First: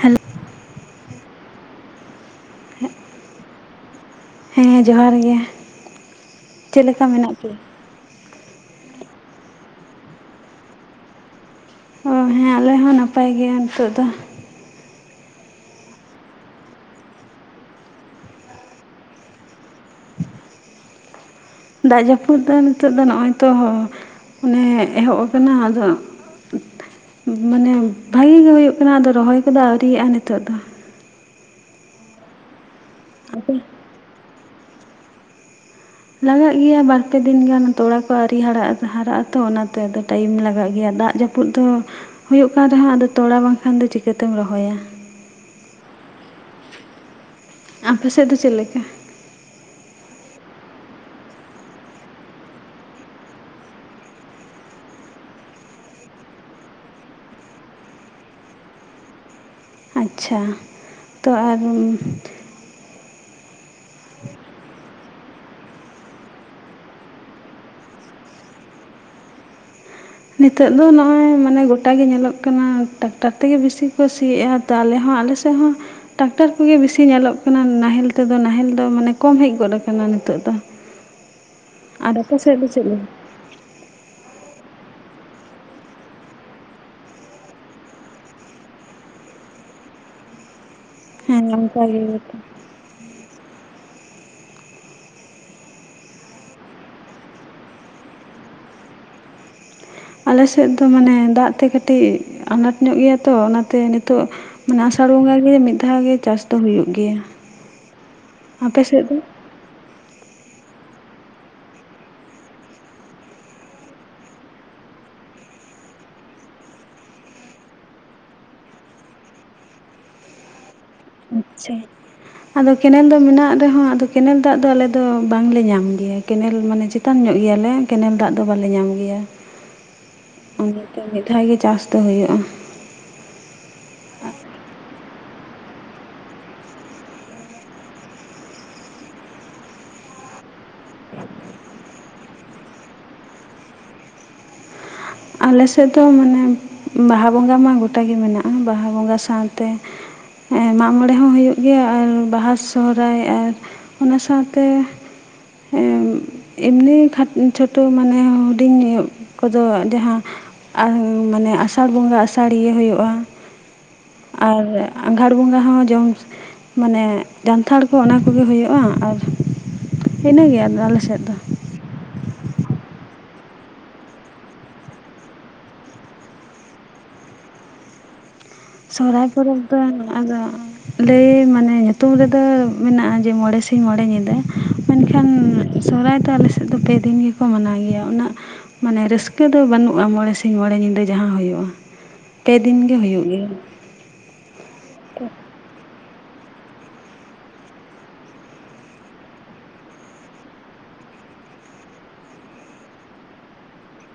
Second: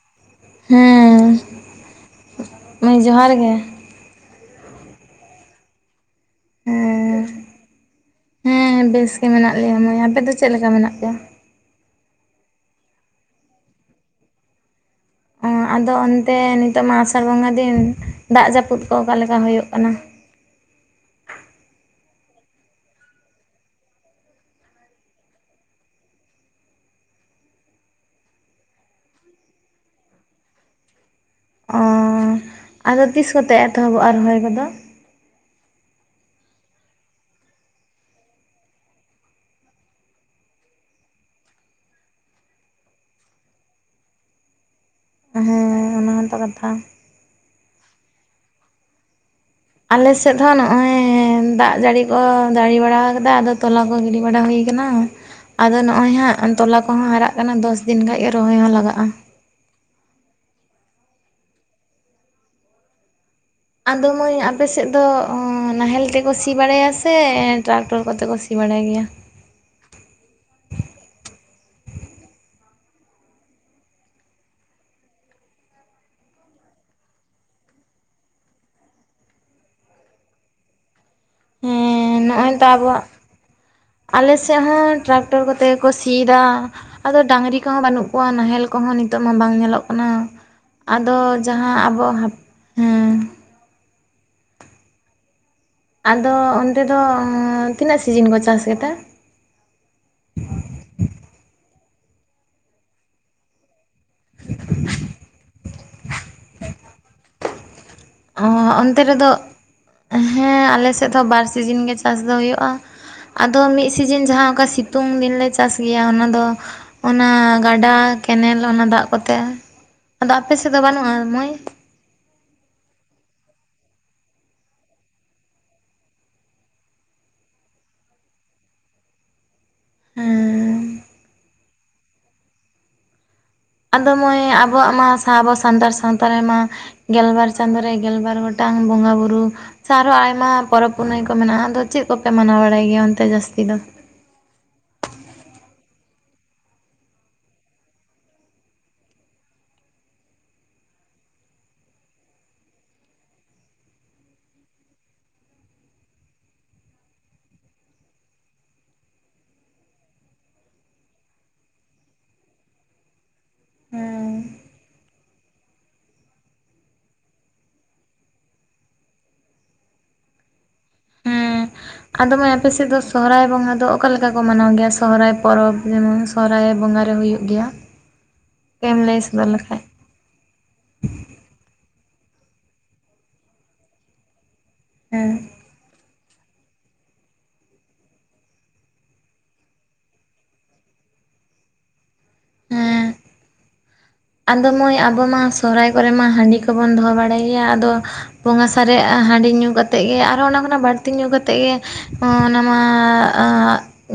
Hello ᱦᱮᱸ ᱢᱟ ᱡᱚᱦᱟᱨ ᱜᱮ᱾ ᱦᱮᱸ ᱡᱚᱦᱟᱨ ᱜᱮ ᱪᱮᱫ ᱞᱮᱠᱟ ᱦᱮᱸ ᱢᱮᱱᱟᱜ ᱯᱮᱭᱟ᱾ ᱦᱮᱸ ᱵᱮᱥ ᱜᱮ ᱢᱮᱱᱟᱜ ᱞᱮᱭᱟ ᱢᱟᱹᱭ, ᱟᱯᱮ ᱫᱚ ᱪᱮᱫ ᱞᱮᱠᱟ ᱢᱮᱱᱟᱜ ᱯᱮᱭᱟ? ᱚ ᱦᱮᱸ ᱟᱞᱮ ᱦᱚᱸ ᱱᱟᱯᱟᱭ ᱜᱮ ᱱᱤᱛᱚᱜ ᱫᱚ᱾ ᱚ ᱟᱫᱚ ᱚᱱᱛᱮ ᱱᱤᱛᱚᱜ ᱢᱟ ᱟᱥᱟᱲ ᱵᱚᱸᱜᱟ ᱫᱤᱱ ᱫᱟᱜ ᱡᱟᱹᱯᱩᱫ ᱠᱚ ᱚᱠᱟ ᱞᱮᱠᱟ ᱦᱩᱭᱩᱜ ᱠᱟᱱᱟ᱾ ᱫᱟᱜ ᱡᱟᱹᱯᱩᱫ ᱫᱚ ᱱᱤᱛᱚᱜ ᱫᱚ ᱱᱚᱜᱼᱚᱭ ᱛᱚ᱾ ᱚᱱᱮ ᱮᱦᱚᱵ ᱟᱠᱟᱱᱟ ᱟᱫᱚ᱾ ᱢᱟᱱᱮ ᱵᱷᱟᱜᱤ ᱜᱮ ᱦᱩᱭᱩᱜ ᱠᱟᱱᱟ ᱟᱫᱚ ᱨᱚᱦᱚᱭ ᱠᱚᱫᱚ ᱟᱹᱣᱨᱤᱭᱟᱜᱼᱟ ᱱᱤᱛᱚᱜ ᱫᱚ᱾ ᱚ ᱟᱫᱚ ᱛᱤᱥ ᱟᱯᱮ ᱠᱚᱛᱮ ᱮᱛᱚᱦᱚᱵᱚᱜᱼᱟ ᱨᱚᱦᱚᱭ ᱠᱚᱫᱚ᱾ ᱞᱟᱜᱟᱜ ᱜᱮᱭᱟ ᱵᱟᱨ ᱯᱮ ᱫᱤᱱ ᱜᱟᱱ ᱛᱚᱲᱟ ᱠᱚ ᱟᱹᱣᱨᱤ ᱦᱟᱨᱟᱜ-ᱟ ᱛᱚ ᱚᱱᱟᱛᱮ ᱟᱫᱚ ᱴᱟᱭᱤᱢ ᱞᱟᱜᱟᱜ ᱜᱮᱭᱟ ᱫᱟᱜ ᱡᱟᱯᱩ ᱡᱟᱹᱯᱩᱫ ᱫᱚ ᱦᱩᱭᱩᱜ ᱠᱟᱱ ᱨᱮᱦᱚᱸ ᱟᱫᱚ ᱛᱚᱲᱟ ᱵᱟᱝᱠᱷᱟᱱ ᱫᱚ ᱪᱤᱠᱟᱹᱛᱮᱢ ᱨᱚᱦᱚᱭᱟ᱾ ᱦᱮᱸ ᱚᱱᱟᱦᱚᱸᱛᱚ ᱠᱟᱛᱷᱟ ᱟᱯᱮ ᱥᱮᱫ ᱫᱚ ᱪᱮᱫ ᱞᱮᱠᱟ᱾ ᱟᱞᱮ ᱥᱮᱫ ᱦᱚᱸ ᱱᱚᱜᱚᱸᱭ ᱫᱟᱜ ᱡᱟᱲᱤ ᱠᱚ ᱡᱟᱲᱤ ᱵᱟᱲᱟ ᱟᱠᱟᱫᱟ ᱟᱫᱚ ᱛᱚᱞᱟ ᱠᱚ ᱜᱤᱰᱤ ᱵᱟᱲᱟ ᱦᱩᱭ ᱠᱟᱱᱟ ᱟᱫᱚ ᱱᱚᱜᱼᱚᱭ ᱦᱟᱸᱜ ᱛᱚᱞᱟ ᱠᱚᱦᱚᱸ ᱦᱟᱨᱟᱜ ᱠᱟᱱᱟ ᱫᱚᱥ ᱫᱤᱱ ᱠᱷᱟᱱ ᱜᱮ ᱨᱚᱦᱚᱭ ᱦᱚᱸ ᱞᱟᱜᱟᱜᱼᱟ᱾ ᱟᱪᱪᱷᱟ ᱛᱚ ᱟᱨ ᱟᱫᱚ ᱢᱟᱹᱭ ᱟᱯᱮ ᱥᱮᱫ ᱫᱚ ᱚᱻ ᱱᱟᱦᱮᱞ ᱛᱮᱠᱚ ᱥᱤ ᱵᱟᱲᱟᱭᱟ ᱥᱮ ᱴᱨᱟᱠᱴᱚᱨ ᱠᱚᱛᱮ ᱠᱚ ᱥᱤ ᱵᱟᱲᱟᱭ ᱜᱮᱭᱟ᱾ ᱱᱤᱛᱚᱜ ᱫᱚ ᱱᱚᱜᱼᱚᱭ ᱢᱟᱱᱮ ᱜᱚᱴᱟ ᱜᱮ ᱧᱮᱞᱚᱜ ᱠᱟᱱᱟ ᱴᱨᱟᱠᱴᱟᱨ ᱛᱮᱜᱮ ᱵᱤᱥᱤ ᱠᱚ ᱥᱤᱭᱮᱫᱼᱟ᱾ ᱛᱚ ᱟᱞᱮ ᱦᱚᱸ ᱟᱞᱮ ᱥᱮᱫ ᱦᱚᱸ ᱴᱟᱠᱴᱟᱨ ᱠᱚᱜᱮ ᱵᱤᱥᱤ ᱧᱮᱞᱚᱜ ᱠᱟᱱᱟ ᱱᱟᱦᱮᱞ ᱛᱮᱫᱚ ᱱᱟᱦᱮᱞ ᱫᱚ ᱢᱟᱱᱮ ᱠᱚᱢ ᱦᱮᱡ ᱜᱚᱫ ᱟᱠᱟᱱᱟ ᱱᱤᱛᱚᱜ ᱫᱚ᱾ [inaudible] ᱟᱨ ᱦᱮᱸ ᱟᱯᱮ ᱱᱚᱜᱼᱚᱭ ᱥᱮᱫ ᱫᱚ ᱛᱚ ᱪᱮᱫ ᱟᱵᱚᱣᱟᱜ᱾ ᱞᱮᱠᱟ ᱟᱞᱮ ᱥᱮᱫ ᱦᱚᱸ ᱴᱨᱟᱠᱴᱚᱨ ᱠᱚᱛᱮᱠᱚ ᱥᱤᱫᱟ ᱟᱫᱚ ᱰᱟᱝᱨᱤ ᱠᱚᱦᱚᱸ ᱵᱟᱹᱱᱩᱜ ᱠᱚᱣᱟ ᱱᱟᱦᱮᱞ ᱠᱚᱦᱚᱸ ᱱᱤᱛᱚᱜ ᱢᱟ ᱵᱟᱝ ᱧᱮᱞᱚᱜ ᱠᱟᱱᱟ᱾ ᱟᱫᱚ ᱦᱮᱸ ᱡᱟᱦᱟᱸ ᱚᱱᱠᱟ ᱜᱮ ᱟᱵᱚ ᱦᱟᱸ ᱜᱚᱴᱟ ᱚᱸ ᱟᱫᱚ ᱚᱱᱛᱮ ᱫᱚ ᱛᱤᱱᱟᱹᱜ ᱥᱤᱡᱤᱱ ᱠᱚ ᱪᱟᱥ ᱜᱮᱛᱮ ᱟᱞᱮ ᱥᱮᱫ ᱫᱚ ᱢᱟᱱᱮ ᱫᱟᱜ ᱛᱮ ᱠᱟᱹᱴᱤᱡ ᱟᱱᱟᱴ ᱧᱚᱜ ᱜᱮᱭᱟ ᱛᱚ ᱚᱱᱟᱛᱮ ᱱᱤᱛᱚᱜ᱾ ᱢᱟᱱᱮ ᱟᱥᱟᱲ ᱵᱚᱸᱜᱟ ᱜᱮ ᱢᱤᱫ ᱫᱷᱟᱣ ᱜᱮ ᱪᱟᱥ ᱫᱚ ᱦᱩᱭᱩᱜ ᱜᱮᱭᱟ ᱚ ᱟᱯᱮ ᱚᱱᱛᱮ ᱥᱮᱫ ᱫᱚ ᱨᱮᱫᱚ ᱦᱮᱸ ᱟᱞᱮ ᱥᱮᱫ ᱦᱚᱸ ᱵᱟᱨ ᱥᱤᱡᱤᱱ ᱜᱮ ᱪᱟᱥ ᱫᱚ ᱦᱩᱭᱩᱜᱼᱟ᱾ ᱟᱫᱚ ᱢᱤᱫ ᱥᱤᱡᱤᱱ ᱡᱟᱦᱟᱸ ᱚᱠᱟ ᱥᱤᱛᱩᱝ ᱫᱤᱱᱞᱮ ᱪᱟᱥ ᱜᱮᱭᱟ ᱚᱱᱟ ᱫᱚ ᱚᱱᱟ ᱜᱟᱰᱟ ᱠᱮᱱᱮᱞ ᱚᱱᱟ ᱫᱟᱜ ᱠᱚᱛᱮ ᱟᱫᱚ ᱟᱯᱮ ᱥᱮᱫ ᱫᱚ ᱵᱟᱹᱱᱩᱜᱼᱟ ᱾ ᱟᱪᱪᱷᱟ ᱟᱫᱚ ᱠᱮᱱᱮᱞ ᱫᱚ ᱢᱮᱱᱟᱜ ᱨᱮᱦᱚᱸ ᱟᱫᱚ ᱠᱮᱱᱮᱞ ᱫᱟᱜ ᱫᱚ ᱟᱞᱮ ᱫᱚ ᱵᱟᱝᱞᱮ ᱧᱟᱢ ᱜᱮᱭᱟ ᱠᱮᱱᱮᱞ ᱢᱟᱱᱮ᱾ ᱪᱛᱟᱱ ᱧᱚᱜ ᱜᱮᱭᱟᱞᱮ ᱠᱮᱱᱮᱞ ᱫᱟᱜ ᱫᱚ ᱵᱟᱞᱮ ᱧᱟᱢ ᱜᱮᱭᱟ᱾ ᱚᱱᱟᱛᱮ ᱦᱮᱸ ᱢᱤᱫ ᱫᱷᱟᱣ ᱜᱮ ᱪᱟᱥ ᱫᱚ ᱦᱩᱭᱩᱜᱼᱟ᱾ ᱟᱫᱚ ᱢᱟᱹᱭ ᱟᱵᱚᱣᱟᱜ ᱢᱟ ᱟᱵᱚ ᱥᱟᱱᱛᱟᱲ ᱥᱟᱶᱛᱟ ᱨᱮᱢᱟ ᱜᱮᱞᱵᱟᱨ ᱪᱟᱸᱫᱳ ᱨᱮ ᱜᱮᱞᱵᱟᱨ ᱜᱚᱴᱟᱝ ᱵᱚᱸᱜᱟ ᱵᱩᱨᱩ᱾ ᱟᱪᱷᱟ ᱟᱨᱦᱚᱸ ᱟᱭᱢᱟ ᱯᱚᱨᱚᱵᱽ ᱯᱩᱱᱟᱹᱭ ᱠᱚ ᱢᱮᱱᱟᱜᱼᱟ ᱟᱫᱚ ᱪᱮᱫ ᱠᱚᱯᱮ ᱢᱟᱱᱟᱣ ᱵᱟᱲᱟᱭ ᱜᱮᱭᱟ? ᱚᱱᱛᱮ ᱡᱟᱹᱥᱛᱤ ᱫᱚ? ᱟᱞᱮ ᱥᱮᱫ ᱫᱚ ᱢᱟᱱᱮ ᱵᱟᱦᱟ ᱵᱚᱸᱜᱟ ᱢᱟ ᱜᱚᱴᱟ ᱜᱮ ᱢᱮᱱᱟᱜᱼᱟ ᱵᱟᱦᱟ ᱵᱚᱸᱜᱟ ᱥᱟᱶᱛᱮ ᱦᱮᱸᱢᱟᱜ ᱢᱚᱬᱮ ᱦᱚᱸ ᱦᱩᱭᱩᱜ ᱜᱮᱭᱟ ᱟᱨ ᱵᱟᱦᱟ ᱥᱚᱦᱨᱟᱭ ᱟᱨ ᱚᱱᱟ ᱥᱟᱶᱛᱮ᱾ ᱦᱮᱸᱮᱢᱱᱤ ᱪᱷᱳᱴᱳ ᱢᱟᱱᱮ ᱦᱩᱰᱤᱧ ᱠᱚᱫᱚ ᱡᱟᱦᱟᱸ ᱢᱟᱱᱮ ᱟᱥᱟᱲ ᱵᱚᱸᱜᱟ ᱟᱥᱟᱲᱤᱭᱟᱹ ᱦᱩᱭᱩᱜᱼᱟ᱾ ᱦᱩᱸ ᱟᱨ ᱟᱜᱷᱟᱲ ᱵᱚᱸᱜᱟ ᱦᱚᱸ ᱡᱚᱢ ᱢᱟᱱᱮ ᱡᱟᱱᱛᱷᱟᱲ ᱠᱚ ᱚᱱᱟ ᱠᱚᱜᱮ ᱦᱩᱭᱩᱜᱼᱟ᱾ ᱟᱨ ᱤᱱᱟᱹᱜᱮ ᱟᱞᱮ ᱥᱮᱫ ᱫᱚ᱾ ᱦᱮᱸ ᱟᱫᱚ ᱢᱟᱹᱭ ᱟᱯᱮ ᱥᱮᱫ ᱫᱚ ᱥᱚᱦᱚᱨᱟᱭ ᱵᱚᱸᱜᱟ ᱫᱚ ᱚᱠᱟ ᱞᱮᱠᱟ ᱠᱚ ᱢᱟᱱᱟᱣ ᱜᱮᱭᱟ ᱥᱚᱦᱨᱟᱭ ᱯᱚᱨᱚᱵᱽ ᱡᱮᱢᱚᱱ᱾ ᱥᱚᱦᱚᱨᱟᱭ ᱵᱚᱸᱜᱟ ᱨᱮ ᱦᱩᱭᱩᱜ ᱜᱮᱭᱟ᱾ ᱠᱟᱹᱡ ᱮᱢ ᱞᱟᱹᱭ ᱥᱚᱦᱚᱨᱟᱭ ᱥᱚᱫᱚᱨ ᱯᱚᱨᱚᱵᱽ ᱫᱚ ᱞᱮᱠᱷᱟᱡ ᱟᱫᱚ ᱞᱟᱹᱭ ᱢᱟᱱᱮ ᱧᱩᱛᱩᱢ ᱨᱮ ᱫᱚ ᱢᱮᱱᱟᱜᱼᱟ ᱡᱮ ᱢᱚᱬᱮ ᱥᱤᱧ ᱢᱚᱬᱮ ᱧᱤᱫᱟᱹ᱾ ᱢᱮᱱᱠᱷᱟᱱ ᱦᱮᱸ ᱥᱚᱦᱚᱨᱟᱭ ᱫᱚ ᱟᱞᱮ ᱥᱮᱫ ᱫᱚ ᱯᱮ ᱫᱤᱱ ᱜᱮᱠᱚ ᱢᱟᱱᱟᱣ ᱜᱮᱭᱟ, ᱩᱱᱟᱹᱜ ᱢᱟᱱᱮ ᱨᱟᱹᱥᱠᱟᱹ ᱫᱚ ᱵᱟᱹᱱᱩᱜᱼᱟ ᱢᱚᱬᱮ ᱥᱤᱧ ᱢᱚᱬᱮ ᱧᱤᱫᱟᱹ ᱡᱟᱦᱟᱸ ᱦᱩᱭᱩᱜᱼᱟ᱾ ᱯᱮ ᱫᱤᱱ ᱜᱮ ᱦᱮᱸ ᱦᱩᱭᱩᱜ ᱜᱮᱭᱟ᱾ ᱟᱫᱚ ᱢᱟᱹᱭ ᱟᱵᱚ ᱢᱟᱸ ᱥᱚᱦᱚᱨᱟᱭ ᱠᱚᱨᱮ ᱢᱟ ᱦᱟᱺᱰᱤ ᱠᱚᱵᱚᱱ ᱫᱚᱦᱚ ᱵᱟᱲᱟᱭ ᱜᱮᱭᱟ, ᱟᱫᱚ ᱵᱚᱸᱜᱟ ᱥᱟᱨᱮ ᱟ ᱦᱟᱺᱰᱤ ᱧᱩ ᱠᱟᱛᱮᱜ ᱜᱮ ᱟᱨᱦᱚᱸ ᱚᱱᱟ ᱠᱷᱚᱱᱟᱜ ᱵᱟᱹᱲᱛᱤ ᱧᱩ ᱠᱟᱛᱮᱜ ᱜᱮ ᱚᱻᱱᱟᱢᱟᱸᱻ ᱟᱺ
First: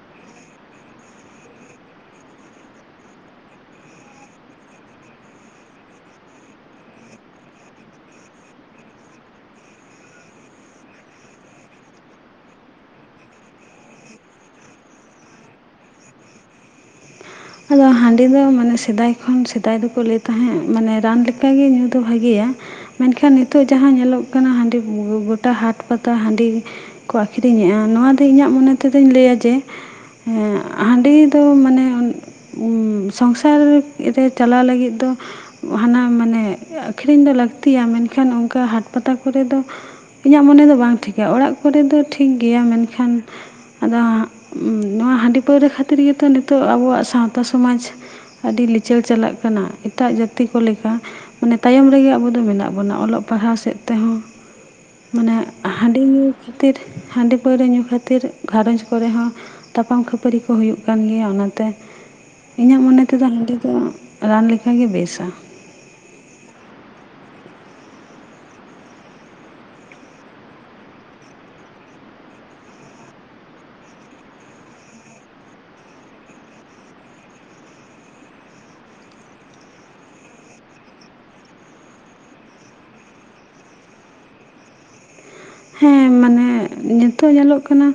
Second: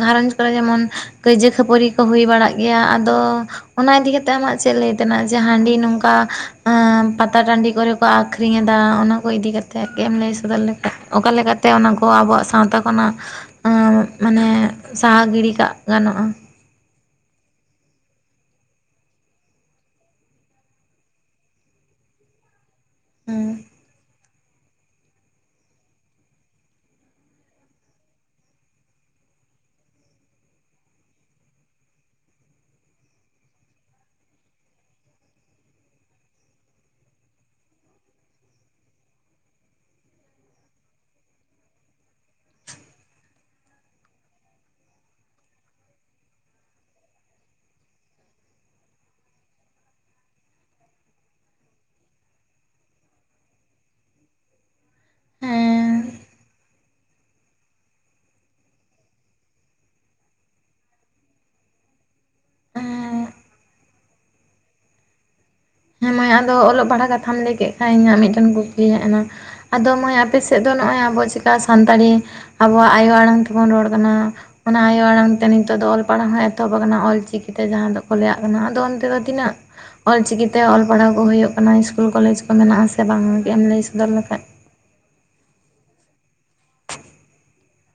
ᱜᱷᱟᱨᱚᱸᱡᱽ ᱠᱚᱨᱮ ᱡᱮᱢᱚᱱ ᱠᱟᱹᱭᱡᱟᱹ ᱠᱷᱟᱹᱯᱟᱹᱨᱤ ᱠᱚ ᱦᱩᱭ ᱵᱟᱲᱟᱜ ᱜᱮᱭᱟ ᱟᱫᱚ ᱚᱱᱟ ᱤᱫᱤ ᱠᱟᱛᱮᱜ ᱟᱢᱟᱜ ᱪᱮᱫ ᱞᱟᱹᱭ? ᱛᱮᱱᱟᱜ ᱡᱟ ᱦᱟᱺᱰᱤ ᱱᱚᱝᱠᱟ ᱟᱸ ᱯᱟᱛᱟ ᱴᱟᱺᱰᱤ ᱠᱚᱨᱮ ᱠᱚ ᱟᱠᱷᱨᱤᱧ ᱮᱫᱟ ᱚᱱᱟ ᱠᱚ ᱤᱫᱤ ᱠᱟ ᱛᱮ ᱜᱮᱢ ᱞᱟᱹᱭ ᱥᱚᱫᱚᱨ ᱞᱮᱠᱷᱟᱡ, ᱚᱠᱟ ᱞᱮᱠᱟ ᱛᱮ ᱚᱱᱟ ᱠᱚ ᱟᱵᱚᱣᱟᱜ ᱥᱟᱶᱛᱟ ᱠᱷᱚᱱᱟᱜ ᱟᱸ ᱢᱟᱱᱮ ᱥᱟᱦᱟ ᱜᱤᱲᱤ ᱠᱟᱜ ᱜᱟᱱᱚᱜᱼᱟ᱾ ᱱᱚᱣᱟ ᱦᱟᱺᱰᱤ ᱫᱚ ᱢᱟᱱᱮ ᱥᱮᱫᱟᱭ ᱠᱷᱚᱱ ᱥᱮᱫᱟᱭ ᱫᱚᱠᱚ ᱞᱟᱹᱭ ᱛᱟᱦᱮᱸᱜ ᱢᱟᱱᱮ ᱨᱟᱱ ᱞᱮᱠᱟ ᱜᱮ ᱧᱩᱸ ᱫᱚ ᱵᱷᱟᱜᱮᱭᱟ᱾ ᱢᱮᱱ ᱠᱷᱟᱱ ᱱᱤᱛᱚᱜ ᱦᱮᱸ ᱡᱟᱦᱟᱸ ᱧᱮᱞᱚᱜ ᱠᱟᱱᱟ ᱦᱟᱺᱰᱤ ᱜᱚ-ᱜᱚ-ᱜᱚᱴᱟ ᱦᱟᱴ ᱯᱟᱛᱟ ᱦᱟᱺᱰᱤ᱾ ᱠᱚ ᱟᱠᱷᱨᱤᱧᱮᱫᱼᱟ ᱱᱚᱶᱟ ᱫᱚ ᱤᱧᱟᱹᱜ ᱢᱚᱱᱮ ᱛᱮᱫᱚᱧ ᱞᱟᱹᱭᱟ ᱡᱮ ᱦᱮᱸ ᱦᱟᱺᱰᱤ ᱫᱚ ᱢᱟᱱᱮ ᱩᱸ ᱥᱚᱝᱥᱟᱨ ᱨᱮ ᱪᱟᱞᱟᱣ ᱞᱟᱹᱜᱤᱫ ᱫᱚ ᱦᱟᱱᱟ ᱢᱟᱱᱮ ᱟᱹᱠᱷᱨᱤᱧ ᱫᱚ ᱞᱟᱹᱠᱛᱤᱭᱟ ᱢᱮᱱ ᱠᱷᱟᱱ ᱚᱱᱠᱟ ᱦᱟᱴ ᱯᱟᱛᱟ ᱠᱚᱨᱮ ᱫᱚ ᱤᱧᱟᱹᱜ ᱢᱚᱱᱮ ᱫᱚ ᱵᱟᱝ ᱴᱷᱤᱠᱟ, ᱚᱲᱟᱜ ᱠᱚᱨᱮ ᱫᱚ ᱴᱷᱤᱠ ᱜᱮᱭᱟ ᱢᱮᱱᱠᱷᱟᱱ ᱟᱫᱚ ᱩᱸ ᱱᱚᱣᱟ ᱦᱟᱺᱰᱤ ᱯᱟᱹᱣᱨᱟᱹ ᱠᱷᱟᱹᱛᱤᱨ ᱜᱮᱛᱚ ᱱᱤᱛᱚᱜ ᱟᱵᱚᱣᱟᱜ ᱥᱟᱶᱛᱟ ᱥᱚᱢᱟᱡᱽ ᱟᱹᱰᱤ ᱞᱤᱪᱟᱹᱲ ᱪᱟᱞᱟᱜ ᱠᱟᱱᱟ, ᱮᱴᱟᱜ ᱡᱟᱹᱛᱤ ᱠᱚ ᱞᱮᱠᱟ᱾ ᱢᱟᱱᱮ ᱛᱟᱭᱚᱢ ᱨᱮᱜᱮ ᱟᱵᱚ ᱫᱚ ᱢᱮᱱᱟᱜ ᱵᱚᱱᱟ, ᱚᱞᱚᱜ ᱯᱟᱲᱦᱟᱣ ᱥᱮᱫ ᱛᱮᱦᱚᱸ᱾ ᱢᱟᱱᱮ ᱦᱟᱺᱰᱤ ᱦᱮᱸ ᱧᱩᱸ ᱠᱷᱟᱹᱛᱤᱨ ᱦᱟᱺᱰᱤᱼᱯᱟᱹᱣᱨᱟᱹ ᱧᱩᱸ ᱠᱷᱟᱹᱛᱤᱨ ᱜᱷᱟᱨᱚᱸᱡᱽ ᱠᱚᱨᱮ ᱦᱚᱸ ᱛᱟᱯᱟᱢ ᱠᱷᱟᱹᱯᱟᱹᱨᱤ ᱠᱩ ᱦᱩᱭᱩᱜ ᱠᱟᱱ ᱜᱮᱭᱟ ᱚᱱᱟ ᱛᱮ᱾ ᱤᱧᱟᱹᱜ ᱢᱚᱱᱮ ᱛᱮᱫᱚ ᱦᱟᱺᱰᱤ ᱫᱚ ᱨᱟᱱ ᱞᱮ ᱞᱮᱠᱟ ᱜᱮ ᱵᱮᱥᱟ᱾ ᱦᱮᱸ ᱢᱟᱹᱭ ᱟᱢ ᱫᱚ ᱚᱞᱚᱜ ᱯᱟᱲᱦᱟᱜ ᱠᱟᱛᱷᱟᱢ ᱞᱟᱹᱭ ᱠᱮᱜ ᱠᱷᱟᱡ ᱤᱧᱟᱹᱜ ᱢᱤᱫ ᱴᱮᱱ ᱠᱩᱠᱞᱤ ᱦᱮᱡ ᱮᱱᱟ᱾ ᱟᱫᱚ ‌ᱢᱟᱹᱭ ᱟᱯᱮ ᱥᱮᱫ ᱫᱚ ᱱᱚᱜᱼᱚᱭ ᱟᱵᱚ ᱪᱤᱠᱟ ᱥᱟᱱᱛᱟᱲᱤ ᱟᱵᱚᱣᱟᱜ ᱟᱭᱳ ᱟᱲᱟᱝ ᱛᱮᱵᱚᱱ ᱨᱚᱲ ᱠᱟᱱᱟ᱾ ᱚᱱᱟ ᱟᱭᱳ ᱟᱲᱟᱝ ᱛᱮ ᱱᱤᱛᱚᱜ ᱫᱚ ᱚᱞ ᱯᱟᱲᱦᱟ ᱮᱛᱚᱦᱚᱵ ᱟᱠᱟᱱᱟ ᱚᱞ ᱪᱤᱠᱤ ᱛᱮ ᱡᱟᱦᱟᱸ ᱫᱚ ᱠᱚ ᱞᱮᱭᱟᱜ ᱠᱟᱱᱟ ᱟᱫᱚ ᱚᱱᱛᱮ ᱫᱚ ᱛᱤᱱᱟᱹᱜ ᱚᱞ ᱪᱤᱠᱤ ᱛᱮ ᱚᱞ ᱯᱟᱲᱦᱟᱣ ᱠᱚ ᱦᱩᱭᱩᱜ ᱠᱟᱱᱟ ᱤᱥᱠᱩᱞ ᱠᱚᱞᱮᱡᱽ ᱠᱚ ᱢᱮᱱᱟᱜ ᱟᱥᱮ ᱵᱟᱝ ᱮᱢ ᱞᱟᱹᱭ ᱥᱚᱫᱚᱨ ᱞᱮᱠᱷᱟᱡ᱾ ᱦᱮᱸ ᱢᱟᱱᱮ ᱱᱤᱛᱚᱜ ᱧᱮᱞᱚᱜ ᱠᱟᱱᱟ᱾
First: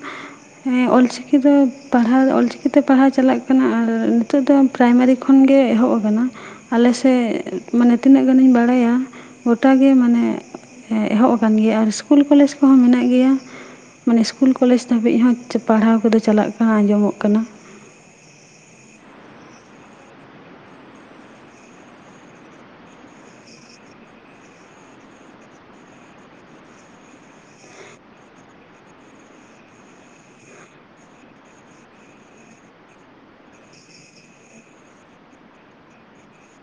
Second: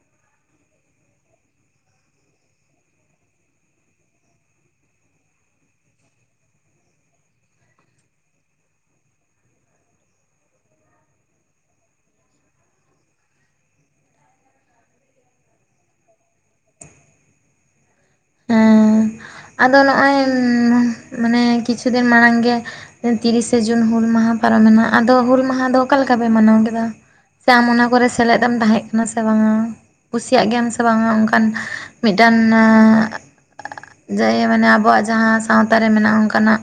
ᱦᱮᱸ ᱚᱞ ᱪᱤᱠᱤ ᱫᱚ ᱯᱟᱲᱦᱟᱣ ᱚᱞ ᱪᱤᱠᱤ ᱛᱮ ᱯᱟᱲᱦᱟᱣ ᱪᱟᱞᱟᱜ ᱠᱟᱱᱟ, ᱟᱨ ᱱᱤᱛᱚᱜ ᱫᱚ ᱯᱨᱟᱭᱢᱟᱨᱤ ᱠᱷᱚᱱ ᱜᱮ ᱮᱦᱚᱵ ᱟᱠᱟᱱᱟ᱾ ᱟᱞᱮ ᱥᱮᱜ ᱢᱟᱱᱮ ᱛᱤᱱᱟᱹᱜ ᱜᱟᱱᱤᱧ ᱵᱟᱲᱟᱭᱟ ᱜᱚᱴᱟ ᱜᱮ ᱢᱟᱱᱮ ᱦᱮᱸ ᱮᱦᱚᱵ ᱟᱠᱟᱱ ᱜᱮᱭᱟ ᱟᱨ ᱤᱥᱠᱩᱞ ᱠᱚᱞᱮᱡᱽ ᱠᱚᱸᱦᱚᱸ ᱢᱮᱱᱟᱜ ᱜᱮᱭᱟ ᱢᱟᱱᱮ ᱤᱥᱠᱩᱞ ᱠᱚᱞᱮᱡᱽ ᱫᱷᱟᱹᱵᱤᱡ ᱦᱚᱸ ᱪᱷᱩ ᱯᱟᱲᱦᱟᱣ ᱠᱚᱫᱚ ᱪᱟᱞᱟᱜ ᱠᱟᱱᱟ ᱟᱸᱡᱚᱢᱚᱜ ᱠᱟᱱᱟ᱾ ᱮᱸ ᱟᱫᱚ ᱱᱚᱜᱼᱚᱭ ᱢᱟᱱᱮ ᱠᱤᱪᱷᱩ ᱫᱤᱱ ᱢᱟᱲᱟᱝ ᱜᱮ, ᱛᱤᱨᱤ ᱥᱮ ᱡᱩᱱ ᱦᱩᱞ ᱢᱟᱦᱟᱸ ᱯᱟᱨᱚᱢᱮᱱᱟ ᱟᱫᱚ ᱦᱩᱞ ᱢᱟᱦᱟᱸ ᱫᱚ ᱚᱠᱟ ᱞᱮᱠᱟ ᱯᱮ ᱢᱟᱱᱟᱣ ᱠᱮᱫᱟ? ᱥᱮ ᱟᱢ ᱚᱱᱟ ᱠᱚᱨᱮ ᱥᱮᱞᱮᱫ ᱮᱢ ᱛᱟᱦᱮᱸ ᱠᱟᱱᱟ ᱥᱮ ᱵᱟᱝᱟ ᱠᱩᱥᱤᱭᱟᱜ ᱜᱮᱭᱟᱢ ᱥᱮ ᱵᱟᱝᱟ ᱚᱱᱠᱟᱱ ᱢᱤᱫᱴᱟᱝ ᱡᱟᱜᱮ ᱢᱟᱱᱮ ᱟᱵᱚᱣᱟᱜ ᱡᱟᱦᱟᱸ ᱥᱟᱶᱛᱟ ᱨᱮ ᱢᱮᱱᱟᱜᱼᱟ ᱚᱱᱠᱟᱱᱟᱜ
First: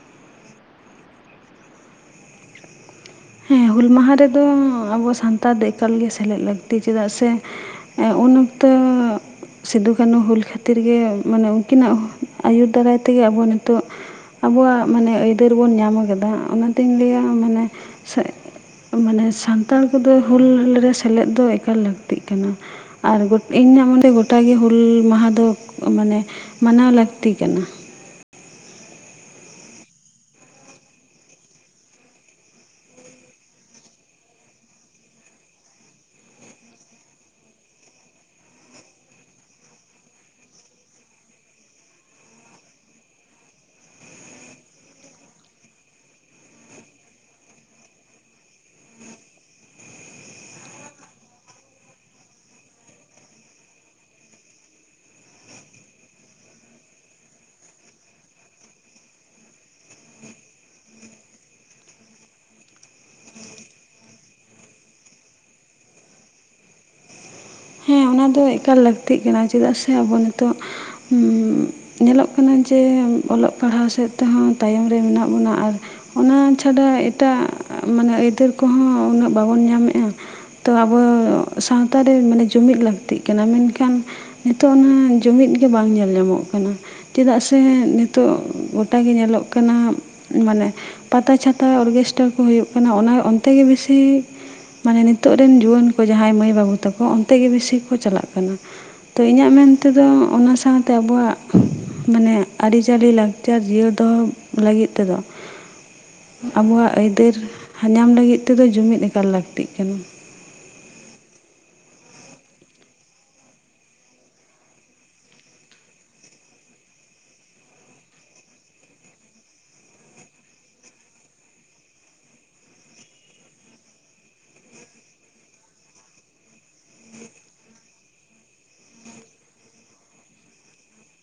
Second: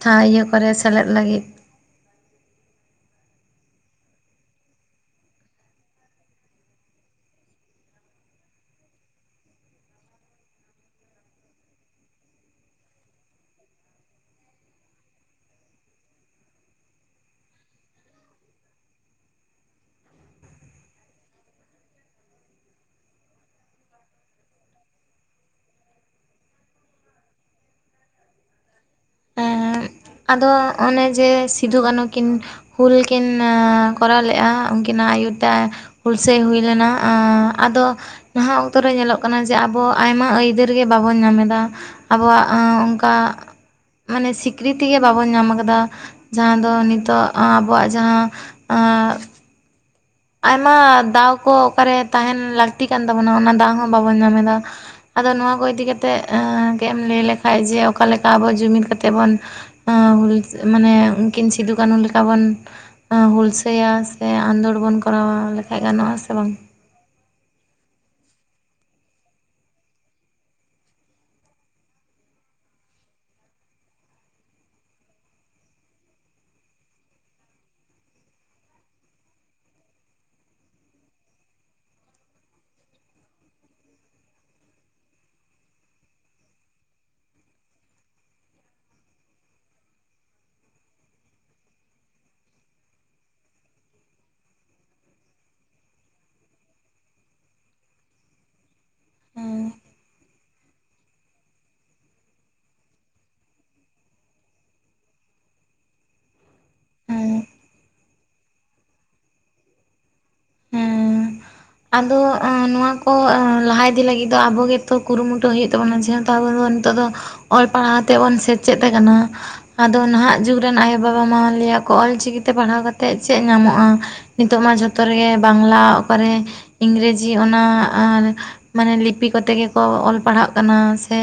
ᱴᱷᱟᱣ ᱤᱭᱟᱹ ᱠᱚᱨᱮ ᱥᱮᱞᱮᱫ ᱞᱟᱹᱜᱤᱫ ᱦᱮᱸ, ᱦᱩᱞ ᱢᱟᱦᱟᱸ ᱨᱮᱫᱚ ᱟᱵᱚ ᱥᱟᱱᱛᱟᱲ ᱫᱚ ᱮᱠᱟᱞ ᱜᱮ ᱥᱮᱞᱮᱫ ᱞᱟᱹᱠᱛᱤ, ᱪᱮᱫᱟᱜ ᱥᱮ ᱦᱮᱸ ᱩᱱ ᱚᱠᱛᱚ ᱥᱤᱫᱩ ᱠᱟᱹᱱᱦᱩ ᱦᱩᱞ ᱠᱷᱟᱹᱛᱤᱨ ᱜᱮ, ᱢᱟᱱᱮ ᱩᱱᱠᱤᱱᱟᱜ ᱟᱹᱭᱩᱨ ᱫᱟᱨᱟᱭ ᱛᱮ ᱜᱮ ᱟᱵᱚ ᱱᱤᱛᱚᱜ ᱟᱵᱚᱣᱟᱜ ᱢᱟᱱᱮ ᱟᱹᱭᱫᱟᱹᱨ ᱵᱚᱱ ᱧᱟᱢ ᱟᱠᱟᱫᱟ, ᱚᱱᱟᱛᱤᱧ ᱞᱟᱹᱭᱟ ᱢᱟᱱᱮ ᱥᱮᱡᱽ ᱢᱟᱱᱮ ᱥᱟᱱᱛᱟᱲ ᱠᱚᱫᱚ ᱦᱩᱞ ᱨᱮ ᱥᱮᱞᱮᱫ ᱫᱚ ᱮᱠᱟᱞ ᱞᱟᱹᱠᱛᱤᱜ ᱠᱟᱱᱟ ᱟᱨ ᱡᱚ-ᱤᱧᱟᱜ [unintelligible] ᱜᱚᱴᱟ ᱜᱮ ᱦᱩᱞᱻ ᱢᱟᱦᱟᱸ ᱫᱚ ᱢᱟᱱᱮ ᱢᱟᱱᱟᱣ ᱞᱟᱹᱠᱛᱤ ᱠᱟᱱᱟ᱾ ᱮᱸ ᱟᱫᱚ ᱚᱱᱮ ᱡᱮ ᱥᱤᱫᱩ ᱠᱟᱹᱱᱦᱩ ᱠᱤᱱ, ᱦᱩᱞ ᱠᱤᱱ ᱚᱻ ᱠᱚᱨᱟᱣ ᱞᱮᱜᱼᱟ, ᱩᱱᱠᱤᱱᱟᱜ ᱟᱭᱩᱨ ᱛᱮ ᱟ ᱦᱩᱞᱥᱟᱹᱭ ᱦᱩᱭ ᱞᱮᱱᱟ ᱟᱫᱚ ᱱᱟᱦᱟᱜ ᱚᱠᱛᱚ ᱨᱮ ᱧᱮᱞᱚᱜ ᱠᱟᱱᱟ ᱡᱮ ᱟᱵᱚ ᱟᱭᱢᱟ ᱟᱹᱭᱫᱟᱹᱨ ᱜᱮ ᱵᱟᱵᱚᱱ ᱧᱟᱢ ᱮᱫᱟ ᱟᱵᱚᱣᱟᱜ ᱚᱱᱠᱟ ᱢᱟᱱᱮ ᱥᱤ ᱠᱨᱤᱛᱤ ᱜᱮ ᱵᱟᱵᱚᱱ ᱧᱟᱢ ᱟᱠᱟᱫᱟ ᱡᱟᱦᱟᱸ ᱫᱚ ᱱᱤᱛᱚᱜ ᱟᱵᱚᱣᱟᱜ ᱡᱟᱦᱟᱸ ᱟᱭᱢᱟ ᱫᱟᱣ ᱠᱚ ᱚᱠᱟᱨᱮ ᱛᱟᱦᱮᱱ ᱞᱟᱹᱠᱛᱤ ᱠᱟᱱ ᱛᱟᱵᱚᱱᱟ ᱚᱱᱟ ᱫᱟᱣ ᱦᱚᱸ ᱵᱟᱵᱚᱱ ᱧᱟᱢ ᱮᱫᱟ ᱟᱫᱚ ᱱᱚᱣᱟ ᱠᱚ ᱤᱫᱤ ᱠᱟᱛᱮ ᱜᱮᱢ ᱞᱟᱹᱭ ᱞᱮᱠᱷᱷᱟᱡ ᱡᱮ ᱚᱠᱟ ᱞᱮᱠᱟ ᱟᱵᱚ ᱡᱩᱢᱤᱫ ᱠᱟᱛᱮᱜ ᱵᱚᱱ ᱦᱩᱞ ᱢᱟᱱᱮ ᱩᱱᱠᱤᱱ ᱥᱤᱫᱩᱼ ᱠᱟᱹᱱᱩ ᱞᱮᱠᱟ ᱵᱚᱱ, ᱦᱩᱞᱥᱟᱹᱭᱟ ᱥᱮ ᱟᱸᱫᱳᱲ ᱵᱚᱱ ᱠᱚᱨᱟᱣᱟ ᱞᱮᱠᱷᱷᱟᱡ ᱜᱟᱱᱚᱜ ᱟᱥᱮ ᱵᱟᱝ ᱦᱮᱸ ᱚᱱᱟ ᱫᱚ ᱮᱠᱟᱞ ᱞᱟᱹᱠᱛᱤᱜ ᱠᱟᱱᱟ ᱪᱮᱫᱟᱜ ᱥᱮ ᱟᱵᱚ ᱱᱤᱛᱚᱜ ᱧᱮᱞᱚᱜ ᱠᱟᱱᱟ ᱡᱮ ᱚᱞᱚᱜ ᱯᱟᱲᱦᱟᱣ ᱥᱮᱫ ᱛᱮᱦᱚᱸ ᱛᱟᱭᱚᱢ ᱨᱮ ᱢᱮᱱᱟᱜ ᱵᱚᱱᱟ ᱟᱨ ᱚᱱᱟ ᱪᱷᱟᱰᱟ ᱮᱴᱟᱜ ᱢᱟᱱᱮ ᱟᱹᱭᱫᱟᱹᱨ ᱠᱚᱦᱚᱸ ᱩᱱᱟᱹᱜ ᱵᱟᱵᱚᱱ ᱧᱟᱢ ᱮᱼᱟ ᱛᱚ ᱟᱵᱚ ᱥᱟᱶᱛᱟᱨᱮ ᱢᱟᱱᱮ ᱡᱩᱢᱤᱫ ᱞᱟᱹᱠᱛᱤ ᱞᱟᱹᱠᱛᱤᱜ ᱠᱟᱱᱟ ᱢᱮᱱᱠᱷᱟᱱ ᱱᱤᱛᱚᱜ ᱚᱱᱟ ᱡᱩᱢᱤᱫ ᱜᱮ ᱵᱟᱝ ᱧᱮᱞ ᱧᱟᱢᱚᱜ ᱠᱟᱱᱟ ᱪᱮᱫᱟᱜ ᱥᱮ ᱱᱤᱛᱚᱜ ᱜᱚᱴᱟᱜᱮ ᱧᱮᱞᱚᱜ ᱠᱟᱱᱟ ᱢᱟᱱᱮ ᱯᱟᱛᱟ ᱪᱷᱟᱛᱟ ᱚᱨᱜᱮᱥᱴᱟᱨ ᱠᱚ ᱦᱩᱭᱩᱜ ᱠᱟᱱᱟ ᱚᱱᱟ ᱚᱱᱛᱮ ᱜᱮ ᱵᱮᱥᱤ ᱢᱟᱱᱮ ᱱᱤᱛᱚᱜ ᱨᱮᱱ ᱡᱩᱣᱟᱹᱱ ᱠᱚ ᱡᱟᱦᱟᱸᱭ ᱢᱟᱹᱭ ᱵᱟᱹᱵᱩ ᱛᱟᱠᱚ ᱚᱱᱛᱮ ᱜᱮ ᱵᱤᱥᱤ ᱠᱚ ᱪᱟᱞᱟᱜ ᱠᱟᱱᱟ ᱛᱚ ᱤᱧᱟᱹᱜ ᱢᱮᱱ ᱦᱮᱸ ᱛᱮᱫᱚ ᱚᱱᱟ ᱥᱟᱶᱛᱮ ᱟᱵᱚᱣᱟᱜ ᱢᱟᱱᱮ ᱟᱹᱨᱤᱪᱟᱹᱞᱤ ᱞᱟᱠᱪᱟᱨ ᱡᱤᱭᱟᱹᱲ ᱫᱚᱦᱚ ᱞᱟᱹᱜᱤᱫ ᱛᱮᱫᱚ ᱟᱵᱚᱣᱟᱜ ᱦᱮᱸ ᱟᱹᱭᱫᱟᱹᱨ ᱧ ᱧᱟᱢ ᱞᱟᱹᱜᱤᱫ ᱛᱮᱫᱚ ᱡᱩᱢᱤᱫ ᱮᱠᱟᱞ ᱞᱟᱹᱠᱛᱤᱜ ᱠᱟᱱᱟ ᱦᱮᱸ ᱟᱫᱚ ᱱᱚᱣᱟ ᱠᱚ ᱞᱟᱦᱟ ᱤᱫᱤ ᱞᱟᱹᱜᱤᱫ ᱫᱚ ᱟᱵᱚᱜᱮᱛᱚ ᱠᱩᱨᱩᱢᱩᱴᱩ ᱦᱩᱭᱩᱜ ᱛᱟᱵᱚᱱᱟ ᱡᱮᱦᱮᱛᱩ ᱟᱵᱚ ᱱᱤᱛᱚᱜ ᱫᱚ ᱚᱞ ᱯᱟᱲᱦᱟᱣ ᱛᱮ ᱵᱚᱱ ᱥᱮᱪᱮᱫ ᱟᱠᱟᱱᱟ ᱟᱫᱚ ᱱᱟᱦᱟᱜ ᱡᱩᱜᱽ ᱨᱮᱱ ᱟᱭᱳᱼᱵᱟᱵᱟ ᱢᱟ ᱞᱟᱹᱭᱟ ᱠᱚ ᱚᱞᱪᱤᱠᱤᱛᱮ ᱯᱟᱲᱦᱟᱣ ᱠᱟᱛᱮᱫ ᱪᱮᱫ ᱧᱟᱢᱚᱜᱼᱟ ᱱᱤᱛᱚᱜ ᱢᱟ ᱡᱷᱚᱛᱚ ᱨᱮᱜᱮ ᱵᱟᱝᱞᱟ ᱚᱠᱟᱨᱮ ᱤᱝᱨᱮᱡᱤ ᱚᱱᱟ ᱢᱟᱱᱮ ᱞᱤᱯᱤ ᱠᱚᱛᱮ ᱜᱮᱠᱚ ᱚᱞ ᱯᱟᱲᱦᱟᱜ ᱠᱟᱱᱟ ᱥᱮ